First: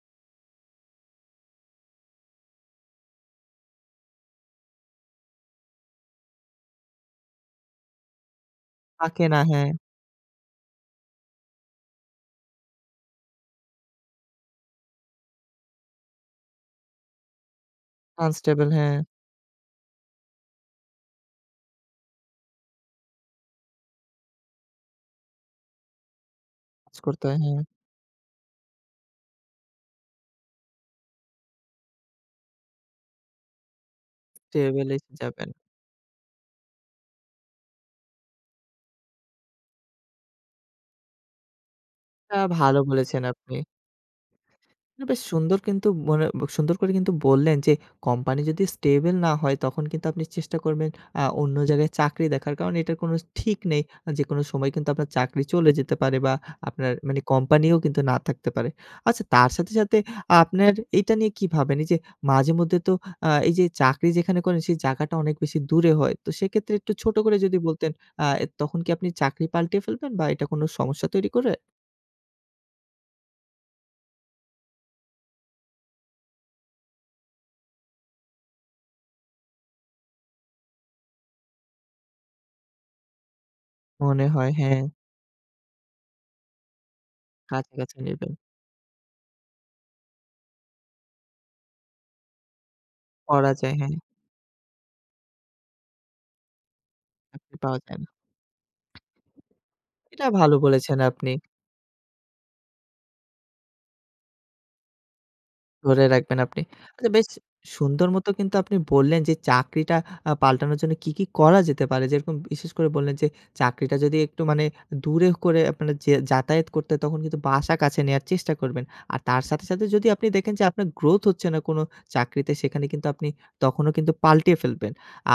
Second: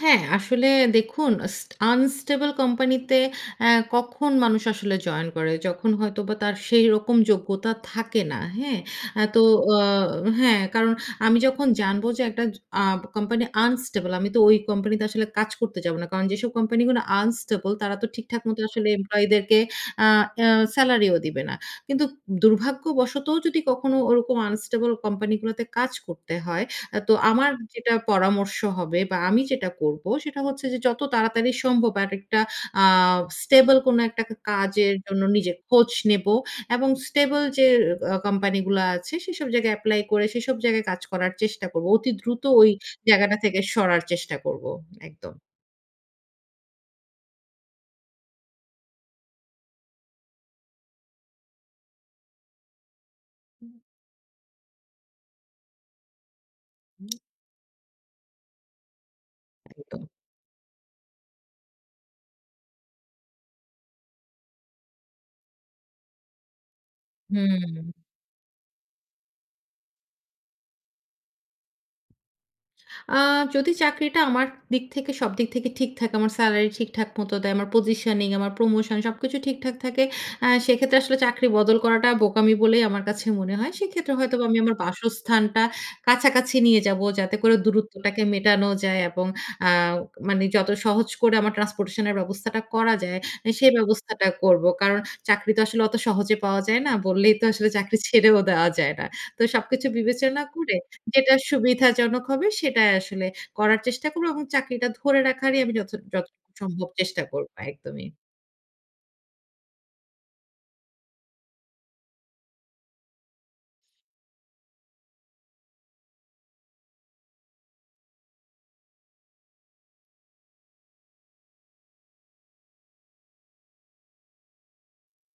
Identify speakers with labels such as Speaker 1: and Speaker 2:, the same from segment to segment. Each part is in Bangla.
Speaker 1: হ্যাঁ, আসলে দেখুন স আনস্টেবল কোম্পানিতে আ কখন মানুষ আসলে জয়েন করে, যখন হয়তোবা তার সেরকম যোগ্যতা থাকে না। হ্যাঁ? আ
Speaker 2: থাকে না,
Speaker 1: তো
Speaker 2: হ্যাঁ।
Speaker 1: অ হ্যাঁ কারণ আমি যখন জানব যে একটা জ আ কোম্পানি আনস্টেবল আমি তো ওই কোম্পানিতে আসলে কাজ করতে যাব না। কারণ যেসব কোম্পানি গুলো আনস্টেবল, তারা তো ঠিকঠাক মত
Speaker 2: আনস্টেবল,
Speaker 1: আসলে
Speaker 2: হ্যাঁ।
Speaker 1: এমপ্লয়িদেরকে আ সেলারি ও দিবে না। কিন্তু দুর্ভাগ্যবশতও যদি কখনো ওরকম আনস্টেবল কোম্পানি গুলোতে কাজ করতে হয়, আ
Speaker 2: জ
Speaker 1: তো
Speaker 2: করতে হয়,
Speaker 1: আমার
Speaker 2: হ্যাঁ।
Speaker 1: যেটা পরামর্শ হবে বা আমি যেটা করব সেটা হচ্ছে যে যত তাড়াতাড়ি সম্ভব আরেকটা আ স্টেবল কোনো একটা
Speaker 2: টেবল
Speaker 1: কাজের
Speaker 2: এ
Speaker 1: জন্য
Speaker 2: যাবেন।
Speaker 1: নিজের খোঁজ নেব, এবং স্টেবল যে ক কোম্পানি গুলো আছে সেসব জায়গায় এপ্লাই করে, সেসব জায়গায় কাজ করার চেষ্টা করব। অতি
Speaker 2: তা
Speaker 1: দ্রুত ওই
Speaker 2: ভালো বলেছেন
Speaker 1: জায়গাটা
Speaker 2: আপনি।
Speaker 1: থেকে সরার চেষ্টা করব
Speaker 2: বেশ
Speaker 1: একদম।
Speaker 2: সুন্দর কিন্তু মনে সুন্দর করে বললেন যে কোম্পানি যদি স্টেবল না হয়, তখন কিন্তু আপনি চেষ্টা করবেন আ অন্য জায়গায় চাকরি দেখার কারণ এটা কোনো ঠিক
Speaker 1: হুম।
Speaker 2: নেই। যেকোনো সময় কিন্তু আপনার চাকরি চলে যেতে পারে, বা আপনার মানি কোম্পানিও কিন্তু না থাকতে পারে। আচ্ছা তার সাথে, সাথে
Speaker 1: একদম।
Speaker 2: আপনার এটা নিয়ে কি ভাবেন? যে মাঝে মধ্যে তো আ এইযে চাকরি যেখানে করেন, সেই জায়গাটা অনেক বেশি দূরে হয়। তো সেক্ষেত্রে একটু ছোট করে যদি
Speaker 1: হুম।
Speaker 2: বলতেন আ তখন কি আপনি চাকরি পাল্টে ফেলবেন বা এটা কোনো সমস্যা তৈরি করে?
Speaker 1: আ যদি চাকরিটা আমার দিক থেকে সব দিক থেকে ঠিক থাকে, আমার সেলারি ঠিকঠাক মত দেয়। আমার পজিশনিং আমার প্রমোশন সবকিছু ঠিকঠাক থাকে। আ সেক্ষেত্রে আসলে চাকরি বদল করাটা বোকামি বলেই আমার কাছে মনে হয়। সেক্ষেত্রে
Speaker 2: মনে
Speaker 1: হয়তো
Speaker 2: হয়,
Speaker 1: আমি আমার
Speaker 2: হ্যাঁ।
Speaker 1: বাসস্থানটা কাছাকাছি নিয়ে যাব। যাতে করে
Speaker 2: কাছাকাছি
Speaker 1: দূরত্বটাকে
Speaker 2: নেবেন।
Speaker 1: মেটানো যায়, এবং আ মানে যত সহজ করে আমার ট্রান্সপোর্টেশন এর ব্যবস্থাটা করা যায় আ
Speaker 2: পরা
Speaker 1: সেই
Speaker 2: যায় হ্যাঁ।
Speaker 1: ব্যবস্থাটা করব। কারণ চাকরি তো আসলে অত সহজে পাওয়া যায় না। বললেই তো
Speaker 2: হাতে
Speaker 1: আসলে
Speaker 2: পাওয়া
Speaker 1: চাকরি
Speaker 2: যায়।
Speaker 1: ছেড়েও দেওয়া যায় না। তো সবকিছু
Speaker 2: এটা
Speaker 1: বিবেচনা
Speaker 2: ভালো
Speaker 1: করে
Speaker 2: বলেছেন আপনি।
Speaker 1: যেটা সুবিধাজনক হবে, সেটাই আসলে করার চেষ্টা করব, এবং চাকরিটা ধরে রাখারই আমি যত
Speaker 2: ধরে রাখবেন,
Speaker 1: যতটুকু
Speaker 2: আপনি
Speaker 1: সম্ভব
Speaker 2: আচ্ছা
Speaker 1: চেষ্টা
Speaker 2: বেশ
Speaker 1: করবো একদমই।
Speaker 2: সুন্দর মতো কিন্তু আপনি বললেন, যে চাকরিটা আ পাল্টানোর জন্য কি, কি করা যেতে পারে, যেরকম বিশেষ করে বললেন যে চাকরিটা যদি একটু মানে দূরে করে আপনার যে যাতায়াত করতে হয়, তখন কিন্তু বাসা কাছে নেওয়ার চেষ্টা করবেন। আর তার সাথে, সাথে যদি আপনি দেখেন, যে আপনার গ্রোথ হচ্ছে না, কোনো চাকরিতে, সেখানে কিন্তু আপনি তখনও কিন্তু পাল্টিয়ে ফেলবেন।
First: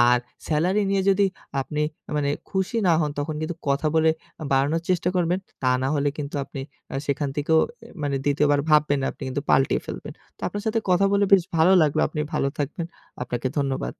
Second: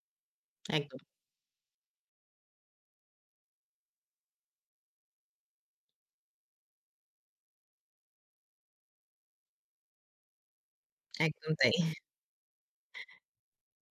Speaker 2: আর সেলারি
Speaker 1: একদম।
Speaker 2: নিয়ে যদি আপনি মানে খুশি না হন তখন কিন্তু কথা বলে আ বাড়ানোর চেষ্টা করবেন। তা না হলে কিন্তু আপনি আ সেখান থেকেও মানে ২য় বার ভাববেন না, আপনি কিন্তু পাল্টিয়ে ফেলবেন। তো আপনার সাথে কথা বলে বেশ
Speaker 1: একদম তাই।
Speaker 2: ভালো লাগলো। আপনি ভালো থাকবেন। আপনাকে ধন্যবাদ।